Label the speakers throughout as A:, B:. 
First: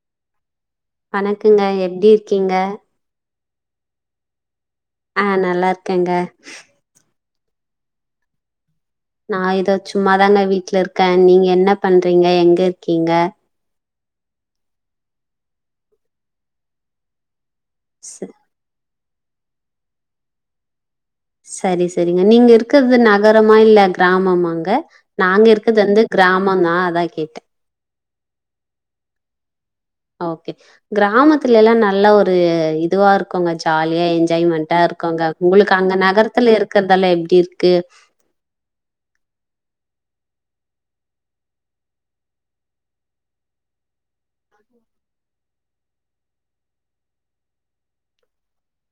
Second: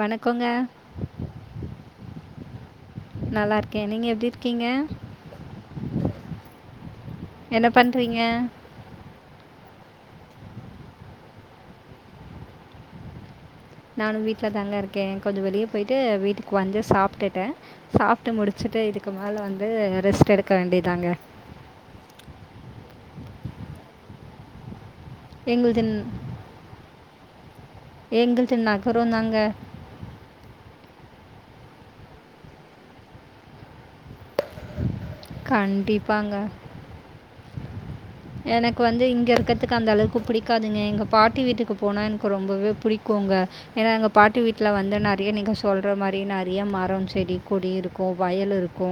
A: வணக்கோங்க
B: வணக்குங்க எப்டி இருக்கீங்க
A: நல்லாருக்கே நீங்க எப்டி இருக்கீங்க
B: அ நல்லார்க்கேங்க
A: என்ன பண்றீங்க
B: நா இதோ சும்மாதாங்க வீட்ல இருக்கே நீங்க என்ன பண்றீங்க எங்க இருக்கீங்க
A: நானு வீட்ல தாங்க இருக்கே கொஞ்சோ வெளிய போயிட்டு வீட்டுக்கு வந்து சாப்ட்டுட்டே
B: ச
A: சாப்ட்டு முடு ச்சாட்டு இதுக்கு மேல வந்து ரெஸ்ட் எடுக்க வேண்டியதாங்க
B: சரி செரிங்க நீங்க இருக்கது நகரமா இல்ல கிராமமாங்க நாங்க இருக்கது
A: எங்களுது
B: வந்து கிராமந்தா அதா கேட்டே
A: எங்குள்து நகரோந் தாங்க
B: ஓகே கிராமத்துல எல்லா நல்லா ஒரு இதுவா இருக்குங்க ஜாலியா என்ஜாய்மெண்ட்டா இருக்குங்க உங்களுக்கு அங்க
A: கண்டிப்பாங்க
B: நகரத்துல இருக்கதால்லா எப்டி இருக்கு
A: எனக்கு வந்து இங்க இருக்கதுக்கு அந்த அளவுக்கு புடிக்காதுங்க எங்க பாட்டி வீட்டுக்கு போனா எனக்கு ரொம்பவே புடிக்குங்க ஏன்னா எங்க பாட்டி வீட்ல வந்து நெறைய நீங்க சொல்ற மாரி நெறிய மரம் செடி கொடி இருக் க்கு வயல் இருக்கு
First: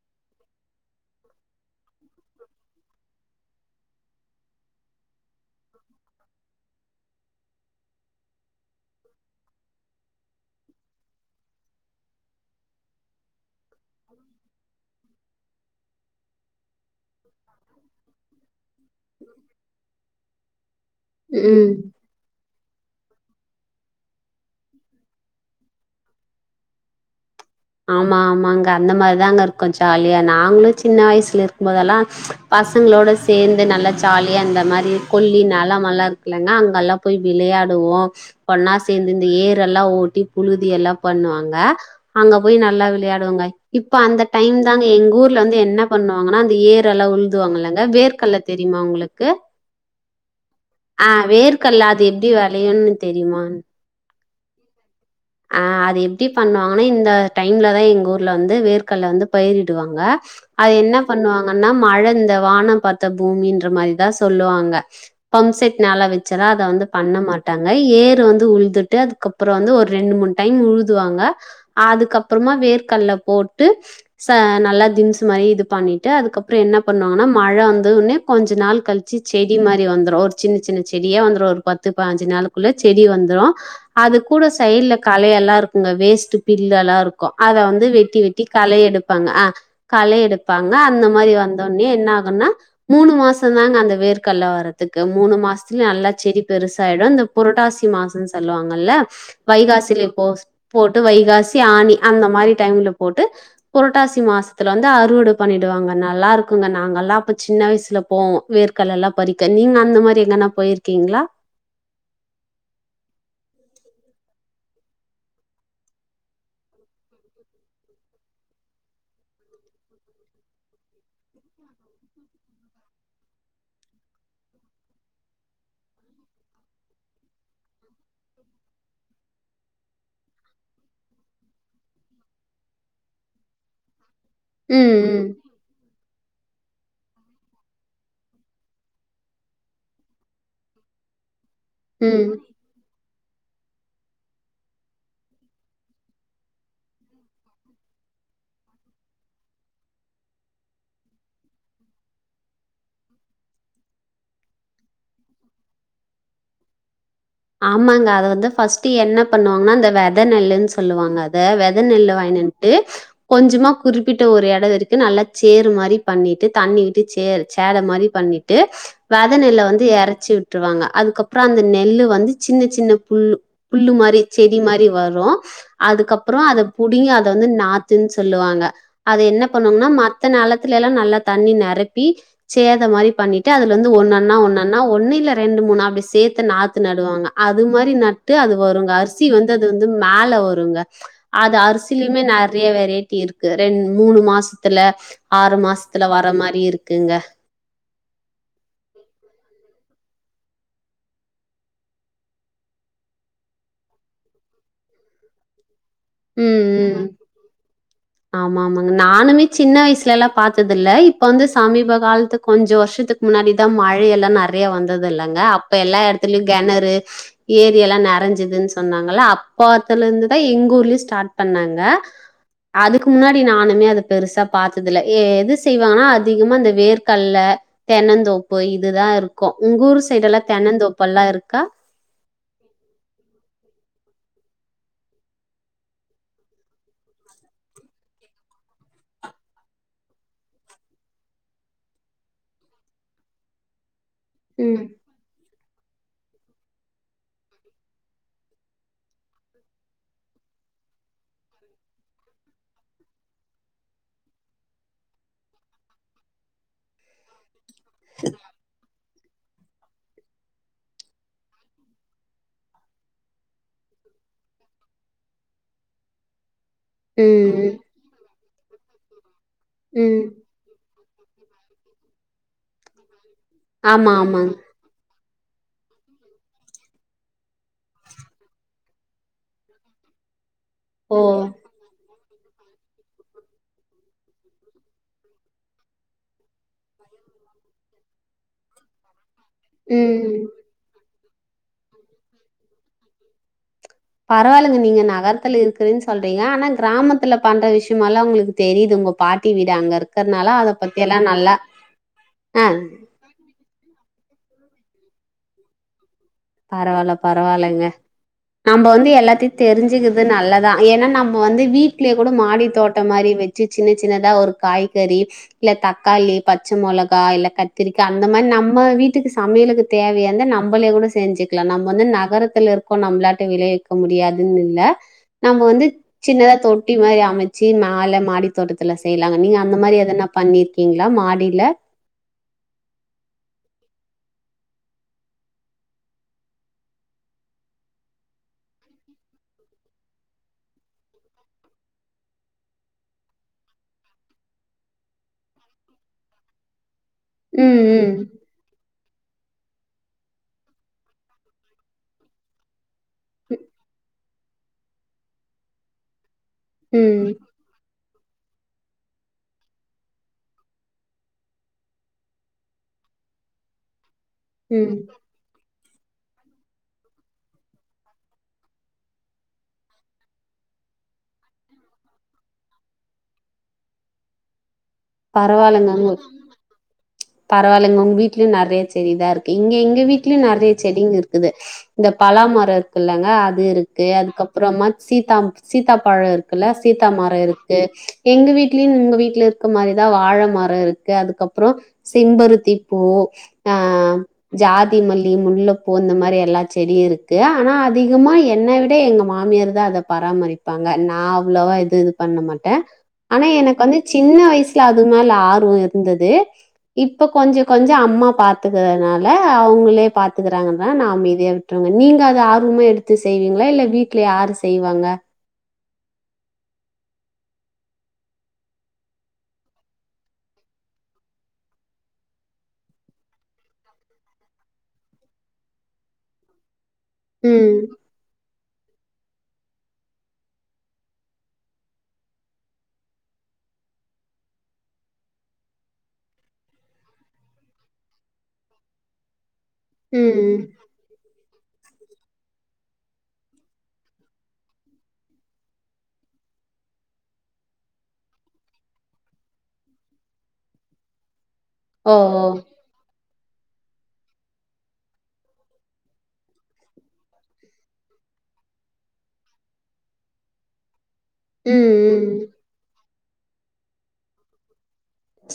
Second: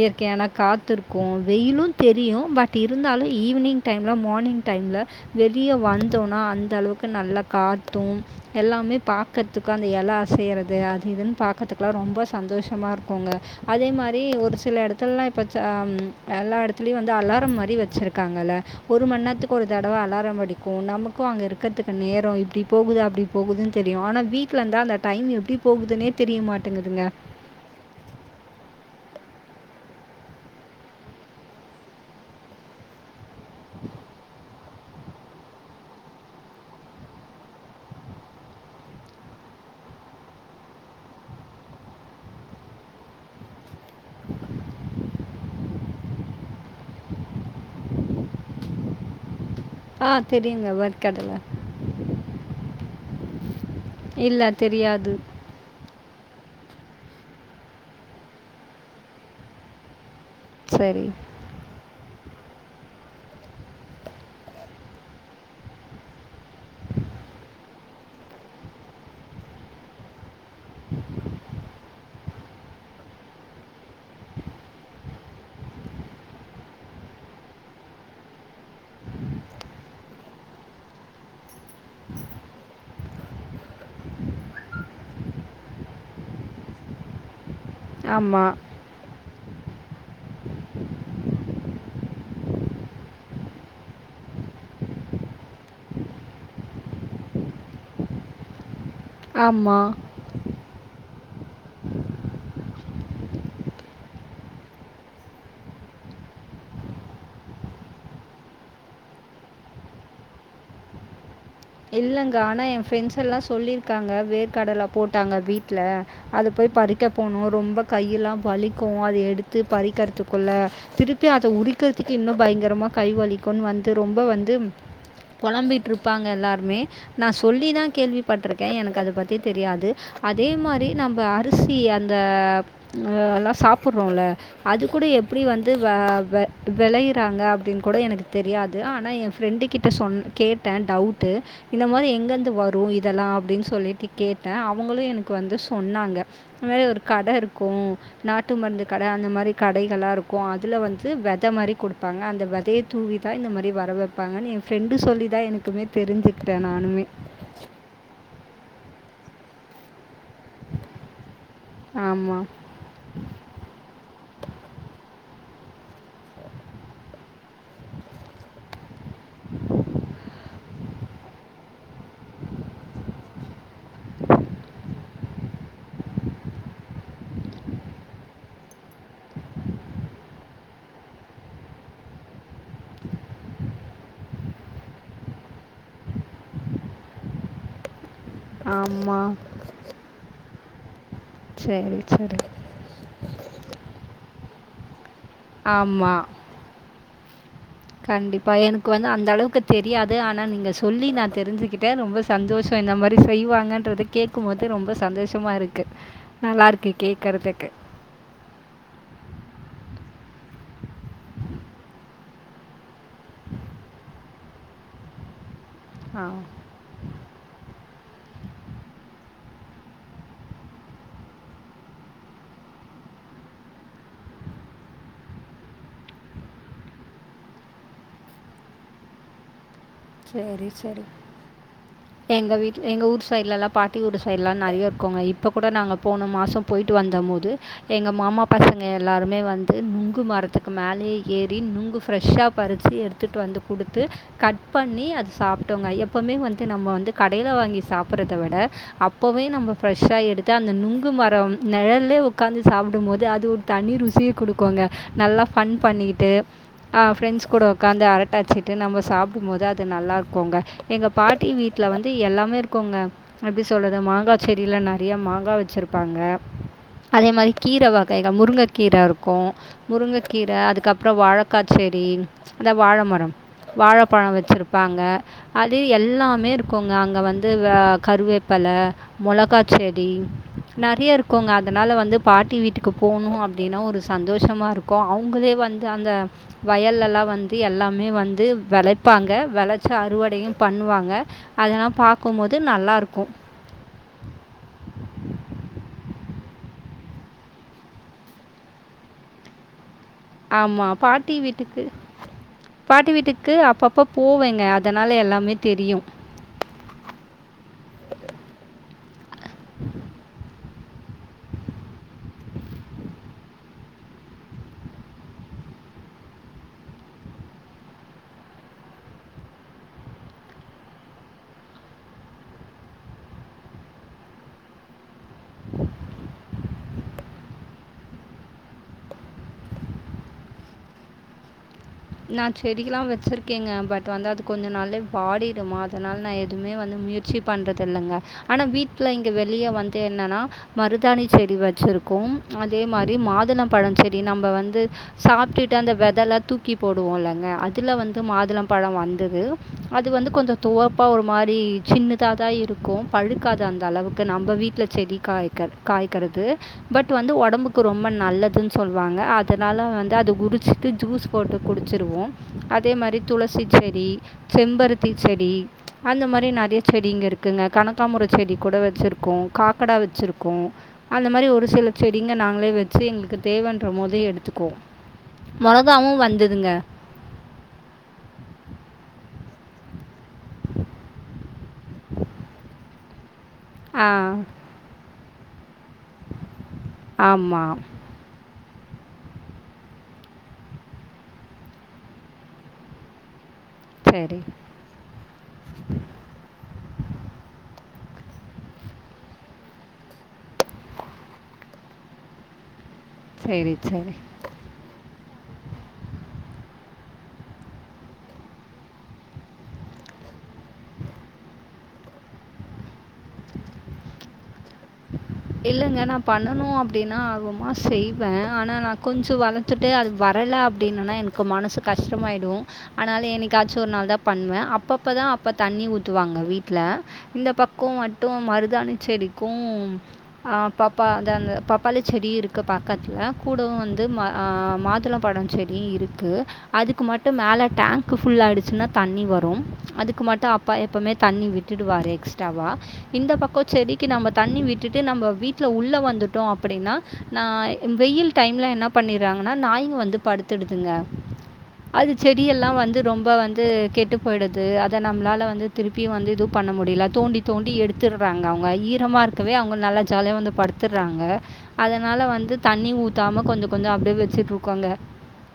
A: இயற்கையான காத்து இருக்கு வெயிலு தெரியு பட் இருந்தாலு ஈவினிங் டைம்ல மார்னிங் டைம்ல வெளிய வந்தோனா அந்த அளவுக்கு நல்லா காத்து எல்லாமே பாக்கதுக்கு அந்த எல அசைய்றது அது இதுன்னு பாக்கற்துக்லா ரொம்ப சந்தோஷமா இருக்குங்க அதே மாரி ஒரு சில எடத்துல்லா இப்பச்சாம் எல்லா எடத்துல்யு வந்து அலார மாரி வச்சுருக்காங்கள ஒரு மண் நேர்த்துக்கு ஒரு தடவ அலாரம் அடிக்கு நம்மு க்கோ அங்க
B: ம்
A: இருக்கத்துக்கு நேரோ இப்டி போகுது அப்டி போகுதுன் தெரியு ஆனா வீட்ல இந்தா அந்த டைம் எப்டி போகுதுனே தெரியமாட்டேங்குதுங்க
B: ஆமா ஆமாங்க அந்த மாரிதாங்க இருக்கு ஜாலியா நாங்ளு சின்ன வய்சுல இர்க்கு போதெல்லான் பசங்களோட சேந்து நல்லா ஜாலி இந்த மாரி கொல்லி நலமல்லா இருக்குலன்னாங் அங்கல்லா போய் விளியாடுவோ ஒண்ணா சேந்து இந்த் ஏரெல்லா ஓட்டி புழுதி எல்லா பண்ணுவாங்க அங்கப் போய் நல்லா விளையாடுவாங்கய் இப்ப அந்த டைம் தாங்க எங்க ஊர்ல வந்து என்ன பண்ணுவாங்கன்னா அந்த ஏர் அலவுல் துவாங்க இல்லங்க வேர்கல்ல தெரிம்மா உங்ளுக்கு
A: ஆ தெரியுங்க
B: ஆ
A: வேர்க்கடலை
B: வேர்கல்ல அது எப்டி வெளையுன்னு தெரிமான்
A: இல்லை தெரியாது
B: அ அது எப்டி பண்ணுவாங்கனா இந்த டைம்லதா எங்கூர்ல வந்து வேர்கல்ல வந்து பயிரிடுவாங்க அது என்ன
A: சரி
B: பண்ணுவாங்கன்னா மழ இந்த வான பாத்த பூமின்ற மாரிதா சொல்லுவாங்க பம்சட் நேலா வச்சுரா அத வந்து பண்ண மாட்டாங்கய் ஏரு வந்து உழ்துட்டு அதுக்கப்புறோ வந்து ஒர் ரெண்டு மூண் டைம் உழுதுவாங்க அதுக்கப்பற்மா வேர்கல்ல போட்டு ச நல்லா திம்ஸ் மாரி இது பண்ணிட்டு அதுக்கப்றோ என்ன பண்ணுவாங்கனா மழ வந்து உனே கொஞ்சு நாள் கள் ச்சி செடி மாரி வந்துரு ஒரு சின்ன சின்ன செடியே வந்துரு ஒரு பத்து பாஞ்சு நாளுக்குள்ளே செடி வந்துரு அது கூடஸ் தைல்ல கலையெல்லா இருக்குங்க வேஸ்ட்டு பில்லல்லா இருக்கு அத வந்து வெட்டி வெட்டி
A: ஆமாம்
B: களைையெடுப் ப்பாங்க ஆ களை எடுப்பாங்க அந்த மாரி வந்தோனே என்ன ஆகுனா மூணு மாச தாங்க அந்த வேர்கல்ல வர்ரத்துக்கு மூணு மாஸ்த்துலு நல்லா செடி பெருசாய்டு அந்தவ் பரட்டாசி மாசோ சொல்லுவாங்கல்ல
A: ஆமாம்
B: வைகாசில இப்போஸ் போட்டு வைகாசி ஆணி அந்த மாரி டைம்ல போட்டு புரட்டாசி மாஸ்த்துல வந்து அறுவட பண்ணிடுவாங்க நல்லா இருக்குங்க நாங்கல்லா அப்பு சின்ன வய்சுலப் போவோ வேர்கல்லல்லா பறிக்க நீங் அந்து மாரி எங்கன்னா போய்ர்க்கீங்ளா
A: இல்லங்க ஆனா என் ஃப்ரெண்ஸ் எல்லா சொல்லிர்க்காங்க வேர்கடல போட்டாங்க வீட்ல அது போய் பறிக்க போனோ ரொம்ப கையெல்லா வலிக்கு அத எடுத்து பறிக்கற்த்துக்குள்ள திருப்பி அத உரிக்குத்துக்கே இன்னு பயங்கரமா கைவலிக்குன் வந்து ரொம்ப வந்தும் பொழம்பிட்ருப்பாங்க எல்லார் மே நா சொல்லி தா கேள்விப்பட்ருக்கே எனக் அத பத்தி தெரியாது அதே மாரி நம்ம அரிசி அந்தப் ஆ எல்லா சாப்புறோல்ல அது கூட
B: ம்
A: எப்டி வந்து வா ல வெளையுறாங்க அப்டின்னு கூட எனக்கு தெரியாது ஆனா என் ஃப்ரெண்டு கிட்ட சொன் கேட்டேன் டவ்ட் ட்டு இந்த மாரி
B: ம் ம்
A: எங்கந்து வர் ரு இதெல்லா அப்டின் சொல்லிட்டு கேட்டே அவங்களு எனக் வந்து சொன்னாங்க இது மாரி கட இருக்கு நாட்டு மருந்து கட அந்த மாரி கடைகளா ருக்கு அதுல வந்து வெத மாரி குடுப்பாங்க அந்த வெதையத் தூவிதா இந்த மாரி வர வப்பாங்கன்னு எ ஃப்ரெண்டு சொல்லிதா எனக்குமே தெரிஞ்சுக்றே நானுமே
B: ஆமாங்க அத வந்து ஃபஸ்ட்டு என்ன பண்ணுவாங்னா அந்த வெத நெல்லுன் சொல்லுவாங் அத வெத் த நெல்ல
A: ஆமாம்
B: வாங்கினன்ட்டு கொஞ்சுமா குறிப்பிட்ட ஒரு எட தரிக்கு நல்லா ச்சேரு மாரி பண்ணிட்டு தண்ணி விட்டு ச்சேர் ச்சேர மாரி பண்ணி ட்டு வத நெல்ல வந்து எறச்சி விட்ருவாங்க அதுக்கப்றோ அந்த நெல்லு வந்து சின்ன சின்ன புல்லு புல்லு மாரி செடி மாரி வரு அதுக்கப்றோ அத புடிங்கி அத வந்து நாத்துன் சொல்லுவாங்க அது என்ன பண்ணுனா மத்த நெலத்துலல்லா நல்லா தண்ணி நெரப்பி சேத மாரி பண்ணிட்டு அதுல வந்து ஒன்னொண்ணா ஒன்னொண்ணா ஒன்னு இல்ல ரெண்டு மூணு அப்டி சேத்து நாத்து நடுவாங்க அது மாரி நட்டு அது வருங்க அரிசி
A: ஆமாம்
B: வந்து அது வந்து மேல வருங்க அது
A: சரி
B: அரிசிலயுமே
A: சரி
B: நறைய வெரைட்டி இருக்கு ரெண் மூணு மாஸ்த்துல ஆறு மாசத்துல
A: ஆமாம்
B: வர மாரி இருக்குங்க
A: கண்டிப்பா எனக்கு வந்து அந்த அளவுக்கு தெரியாது ஆனா நீங்க சொல்லி நா தெரிஞ்சுக்கிட்டே ரொம்ப ச சந்தோஷோ இந்த மாரி செய்வாங்கன்றத கேக்கும்போது ரொம்ப சந்தோஷமா இருக்கு
B: ம்
A: நல்லாருக்கு
B: ம்.
A: கேக்கறதுக்கு
B: ஆமா ஆமாங்க நானுமே சின்ன வய்சுலலா பாத்ததுல்ல இப்ப வந்து சமீப காலத்து கொஞ்சோ வர்ஷத்துக் முன்னாடிதா மழ எல்லா நறைய வந்தது இல்லங்க அப்ப எல்லா
A: ஆ.
B: எடத்துலயு கெணறு ஏரி எல்லா நெறஞ்சதுன் சொன்னாங்களா அப்பாத்துல இருந்துதா எங்க ஊர்லயு ஸ்டாட் பண்ணாங்க அதுக்கு முன்னாடி நானுமே அத பெருசா பாத்ததுல எது செய்வாங்கன்னா அதிகமா இந்த வேர்கல்ல தென்னந்தோப்பு இதுதா இருக்கு உங் உரு ச
A: செரி சேரி எங்க வீட் எங்க ஊர் சைட்லலா பாட்டி ஊர் சைட்லா நறைய இருக்குங்க இப்ப கூட நாங்க போன மாசோ போய்ட்டு வந்த போது எங்க மாமா பசங்க எல்லாருமே வந்து நுங்கு மரத்துக்கு மேலயே ஏறி நுங்கு ஃப்ரெஷ்ஷா பறிச்சி எடு துட்டு வந்து குடுத்து கட்
B: ம்.
A: பண்ணி அது சாப்ட்டோங்க ஐ எப்போமே வந்து நம்ம வந்து கடைல வாங்கி சாப்பறதவிட அப்பவே நம்ம ஃப்ரெஷ்ஷா எடுத்து அந்த நுங்கு மரம் நிழல்லே உக்காந்து சாப்டும்போது அது ஒரு தனி ருசிய குடுக்குங்க நல்லா ஃபன் பண்ணிக்கிட்டு ஆ ஃப்ரெண்ஸ்கூட உக்காந்து அரட்ட அடிச்சிட்டு நம்ம சாப் ம் போது அது நல்லா இருக்குங்க எங்க பாட்டி வீட்ல வந்து எல்லாமே இருக்குங்க எப்டி சொல்றது மாங்கா செடில நறையா மாங்கா வெச்சிருப்பாங்க அதே மாரி
B: ம்.
A: கீர வகைல முருங்கக்கீர இருக்கு
B: ம்.
A: முருங்கக்கீர அதுக்கப் றோ வாழக்காச்செடி அந்த வாழமரோ
B: ஆமா ஆமாங்
A: பாங்க அது எல்லாமே இருக்குங்க அங்க வந்து ஆ கருவேப்பல மொளகா செடி நறைய
B: ஓ!
A: இருக்குங்க அங் அதனால வந்து பாட்டி வீட்டுக்கு போணு அப்டின்னா ஒரு சந்தோஷமா இருக்கு அவுங்களே வந்து அந்த வயல்லெல்லா வந்து எல்லாமே வந்து வெள பாங்க வெளச்சி
B: ம்.
A: அறுவடையு பண்ணுவாங்க அதெல்லா பாக்கும்போது நல்லாருக்கு
B: பரவால்லங்க நீங்க நகரத்துல இருக்குறன் சொல்றீங்க ஆனா கிராமத்துல பண்ற விஷயமல்லா உங்களுக்கு தெரியுது உங்க பாட்டி வீடு அங்க இருக்
A: ஆமா பாட்டி வீட்டுக்கு
B: ஆ
A: பாட்டி வீட்டுக்கு அப்பப் ப போவேங்க அதனால எல்லாமே தெரியு
B: பரவால்ல பரவால்லங்க நம்ம வந்து எல்லாத்தையு தெரிஞ்சுக்குறது நல்லதா எனா நம்ம வந்து வீட்லேகூட மாடி தோட்டோ மாரி வெச்சு சின்ன சின்னதா ஒரு காய்கறி இல்ல தக்காளி பச்ச மெளகா இல்ல கத்திரிக்கா அந்த மாரி நம்ம வீட்டுக்கு சமையலுக்கு தேவையானத நம்பளே கூட செஞ்சுக்குலா நம்ம வந்து நகரத்துல இருக்கோ நம்மளாட்ட விளைவிக்க முடியாதுன் இல்ல நம்ம வந்து சின்னதா தொட்டி மாரி அமச்சு மேல மாடி தோட்டத்துல செய்யலாங்க நீங்க அந்த மாரி எதனா பண்ணிருக்கீங்களா மாடில
A: நா செடிகல்லா வெச்சுருக்கேங்க பட் வந்து அது கொஞ்ச நாள்லே வாடிடுமா அதுனால நா எதுமே வந்து முயற் சி பண்றது இல்லங்க ஆனா வீட்ல இங்க வெளிய வந்து என்னன்னா மருதாணி செடி வச்சுருக்கோம் அதே மாரி மாதுள பழ செடி நம்ம வந்து சாப்டுட்டு அந்த வெததெல்லா தூக்கி போடுவோ இல்லங்க
B: ம்,
A: அதுல
B: ம்.
A: வந்து மாதுளம் பழ வந்தது அது வந்து கொஞ்ச துவர்ப்பா ஒரு மாரி சின்னத தா இருக் கும் பழுக்காது அந்த அளவுக்கு நம்ம வீட்ல செடி காய்க காய்கறது பட் வந்து
B: ம்,
A: ஒடம்புக்கு ரொம்ப நல்லதுன் சொல்லுவாங்க அதுனால வந்து அது குரிச்சிட்டு ஜூஸ் போட்டு குடிச்சிருவோ அதே மாரி துளசி செடி
B: ம்.
A: செம்பருத்தி செடி அந்த மாரி நெறய செடிங்க இருக்குங்க கனக்காமர செடி கூட வச்சிருக்கோ காக்கடா வச்சிருக்கோ அந்த மாரி ஒரு சில செடிங்க நாங்களே வச்சி எங்களுக்கு தேவன்றமோது எடுத்துக்குவோ மெளதாவு வந்ததுங்க
B: பரவால்லங்க உங் வீட்லயு நெறய செடி தா இருக்கு இங்க எங்க வீட்லயு நெறய செடிங்க இருக்குதே இந்த பலாமரம் இருக்குலாங்க அது இருக்கு
A: ஆ
B: அதுக்கப்புறமா சீத்தா சீத்தா பழ இருக் கில்ல சீதா மர இருக்கு
A: ஆமாம்
B: எங்க வீட்லயும் உங்க வீட்ல இருக்கற மாரிதா வாழ மரோ இருக்கு அதுக்கப்ரோ சிம்பருத்தி பூ ஆ
A: சரி
B: ஜாத் திமல்லி முல்லபூ இந்த மாரி எல்லா செடியு இருக்கு ஆனா அதிகமா என்ன விட எங்க மாமியார் தா அதப் பராமரிப்பாங்க நா அவ்ளவா இது இது பண்ண மாட்ட ஆனா
A: சரி,
B: எனக்கு வந்து
A: சரி.
B: சின்ன வயிசில அது மேல ஆர்வோ இருந்தது இப்ப கொஞ்ச கொஞ்ச அம்மா பாத்துக்கிறனால அவங்களேப் பாத்துக்கிறாங்க தா நா அமைதியாவிட் க நீங்க அத ஆர்வமா எடுத்து செய்வீங்ளா இல்ல வீட்ல யாரு செய்வாங்
A: இல்லங்க நா பண்ணனு அப்டினா ஆர்வமா செய்வ ஆனா நா கொஞ்ச வளந் துட்டு அது வரல அப்டினானா எனக்கு மனசு கஷ்டமாயிடு ஆனால என்னைக்காச்சு ஒரு நாள் தா பண்ணுவ அப்பப்ப தா அப்ப தண்ணி ஊத்துவாங்க வீட்ல இல்லப்பா
B: ம்.
A: கோ மட்டு மருதானி செடிக்கும் ஆ பாப்பா அந்த அந்த பப்பாளி செடி இருக்கு பக்கத்துல கூடவு வந்து ம ஆ மாதுள பழோ செ டி இருக்கு அதுக்கு மட்டும் மேல டேங்க் புல்லாயிடுச்சின்னா தண்ணி வரு அதுக்கு மட்டு
B: ம்.
A: அப்பா எப்பமே தண்ணி விட்டுடுவாரு எக்ஸ்டாவா இந்த பக்க செடி நம்ம தண்ணி விட்டுட்டு நம்ம வீட்ல உள்ள வந்துட்டோ அப்டின்னா நா வெயில் டைம்ல என்னப் பண்ணிறாங்கன்னா நாய்ங்க வந்து படுத்துடுதுங்க அது
B: ஓ!
A: செடி
B: ஓ!
A: எல்லா வந்து ரொம்ப வந்து கெட்டு போய்டுது அத நம்மளால வந்து திருப்பியு வந்து இது பண்ண முடியல தோண்டி தோண்டி எடுத்துடுறாங்க அவங்க ஐயித் டம் மா இருக்கவே அவங்க நல்ல ஜாலியா வந்து படுத்துடுறாங்க அத
B: ம்.
A: அனால
B: ம்.
A: வந்து தண்ணி ஊத்தாம கொஞ்சோ கொஞ்சோ அப்டியே வச்சிட்டு இருக்காங்க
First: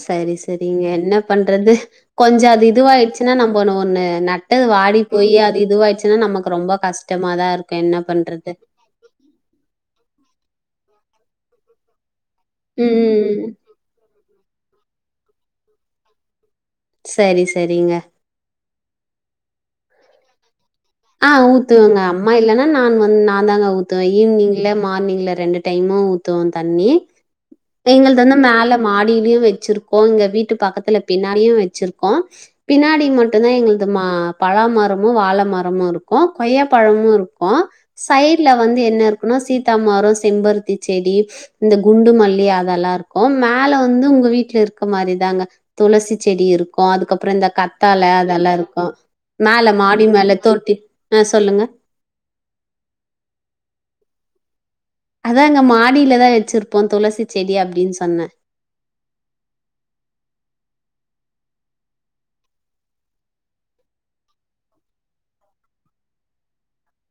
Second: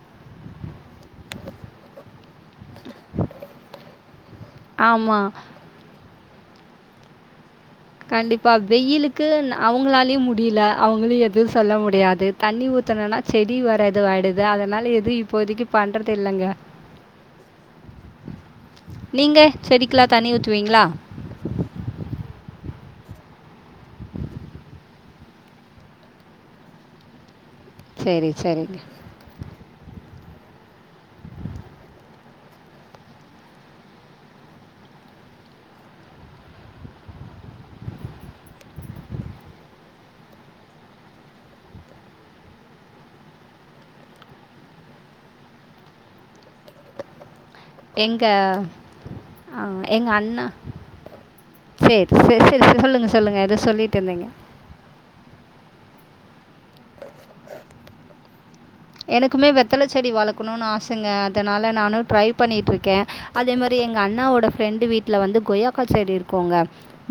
B: சரி சரிங்க என்ன பண்றது கொஞ்ச அது இது வாயிடுச்சின்னா நம்போனு ஒன்னு நட் வாடி
A: ஆமாம்
B: போய் அது இதுவாச்சின்னா நமக்கு ரொம்ப கஷ்டமா தா இருக்
A: கண்டிப்பா வெயிலுக் கு அவுங்களாளயு முடியல அவுங்களு எது சொல்ல முடியாது தண்ணி ஊத்தலன்னா
B: ம்.
A: செடி வராது வாடுது அதுனால எது இப்போதைக்கு பண்றது இல்லங்க
B: சரி சரிங்க
A: நீங்க செடிக்கிளா தண்ணி ஊத்துவீங்ளா
B: ஆ ஊத்துவங்க அம்மா இல்லன்னா நா வன் நா தாங்க ஊத்துவ ஈவினிங்ல மார்னிங்ல ரெண்டு டைமோ ஊத்துவோ தண்ணி எங்க
A: சரி,
B: தந்து மேல
A: சரிங்க.
B: மாடியிலியு வச்சிருப் போங்க வீட்டு பக்கத்துல பின்னாடியு வச்சிருக்கோ பின்னாடி மட்டும்தா எங்களது மா பழா மாரமோ வாழ மாற் பமு இருக்கு கொய்யா பழமு இருக்கு சைட்ல வந்து என்ன இருக்குனா சீத்தாமரோ செம்பருத்தி செடி இந்த குண்டு மல்லி அதெல்லா இருக்கும் மேல வந்து உங்க வீட்ல இருக்க மாரிதாங்க துளசி செடி இருக்கு அதுக்கப்பற இந்த கத்தால
A: எங்க
B: அதெல்லா இருக்கு
A: ஆ
B: மேல மாடி
A: எங்க
B: மேல
A: அண்ணா
B: தி ஆ சொல்லுங்க
A: சரி சரி சரி சரி சொல்லுங்க சொல்லுங்க எதோ சொல்லிட்ருந்தீங்க சொல்லுங்க
B: அதா அங்க மாடியிலதா வச்சிருப்போ துளசி செடி அப்படின்னு சொன்னே
A: எனக்குமே வெத்தல செடி வளர்க்கணுனு ஆசைங்க அதனால நானு ட்ரை பண்ணிட்ருக்கே அதே மாரி எங்க அண்ணாவோட ஃப்ரெண்டு வீட்ல வந்து கொய்யாக்கா செடி இருக்கோங்க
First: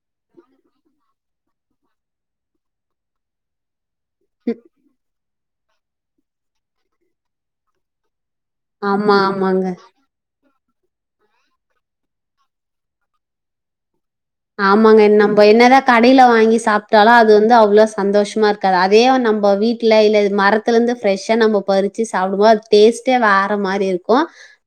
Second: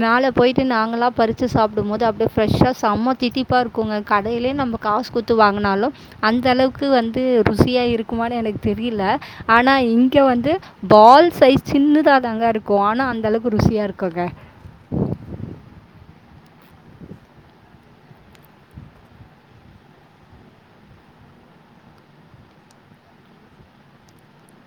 A: மேல போயிட்டு நாங்கள பறிச்சு சாப்டும்போது அப்படியே ஃப்ரெஷ்ஷா செம்ம தீத்தி ப்பா இருக்குங்க கடையிலயே நம்ம காசு குத்து வாங்குனாலு அந்த அளவுக்கு வந்து ருசியா இருக்குமான்னு எனக்கு தெரியல
B: ஆமா, ஆமாங்க.
A: ஆனா இங் க்க வந்து பால் சைஸ் சின்னதா தாங்க இருக்கு ஆனா அந்த அளவுக்கு ருசியா இருக்குங்க
B: ஆமாங்க என் நம்ம என்னதா கடையில வாங்கி சாப்ட்டாலு அது வந்து அவ்வளவு சந்தோஷமா இருக் காது அதே நம்ம வீட்ல இல்ல மரத்துல இருந்து ப்ரெஷ்ஷா நம்ம பறிச்சு சாப்டுமோ டேஸ்ட்டே வேற மாரி இருக்கு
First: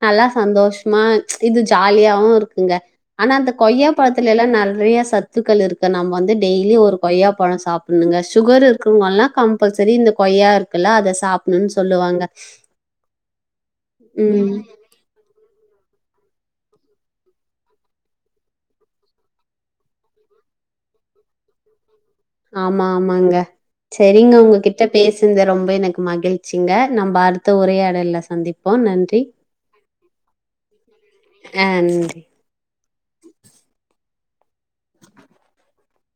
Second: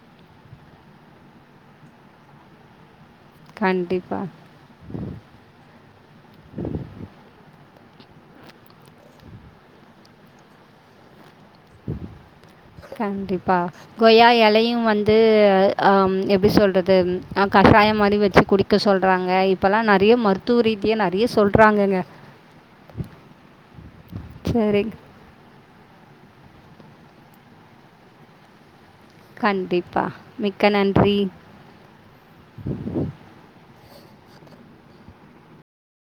B: நல்லா சந்தோஷமா இது ஜாலியாவு இருக்குங்க ஆனா அந்த கொய்யா
A: கண்டிப்பாக
B: பழத்துல எல்லா நெறைய ச த்துக்கள் இருக்க நம்ம வந்து டெய்லி ஒரு கொய்யா பழ சாப்படணுங்க சுகர் இருக்குங்கனா கம்பல்சரி இந்த கொய்யா இருக் குல்ல அத சாப்
A: கண்டிப்பா கொய்யா
B: ம்.
A: எலையு வந் து அம் எப்டி சொல்றது அ கஷாயம் மாரி வச்சு குடிக்க சொல்றாங்க இப்பல்லா நெறைய மருத் தூரீத்தி நெறைய சொல்றாங்கங்க
B: ஆமா ஆமாங்க சரிங்க
A: சரி
B: உங்ககிட்ட பேசி சந்த ரொம்ப எனக்கு மகிழ்ச்சிங்க நம் அடுத்த உரையாடல்ல சந்திப்போ நன்றி
A: கண்டிப்பா மிக்க நன்றி
B: ஆன்றி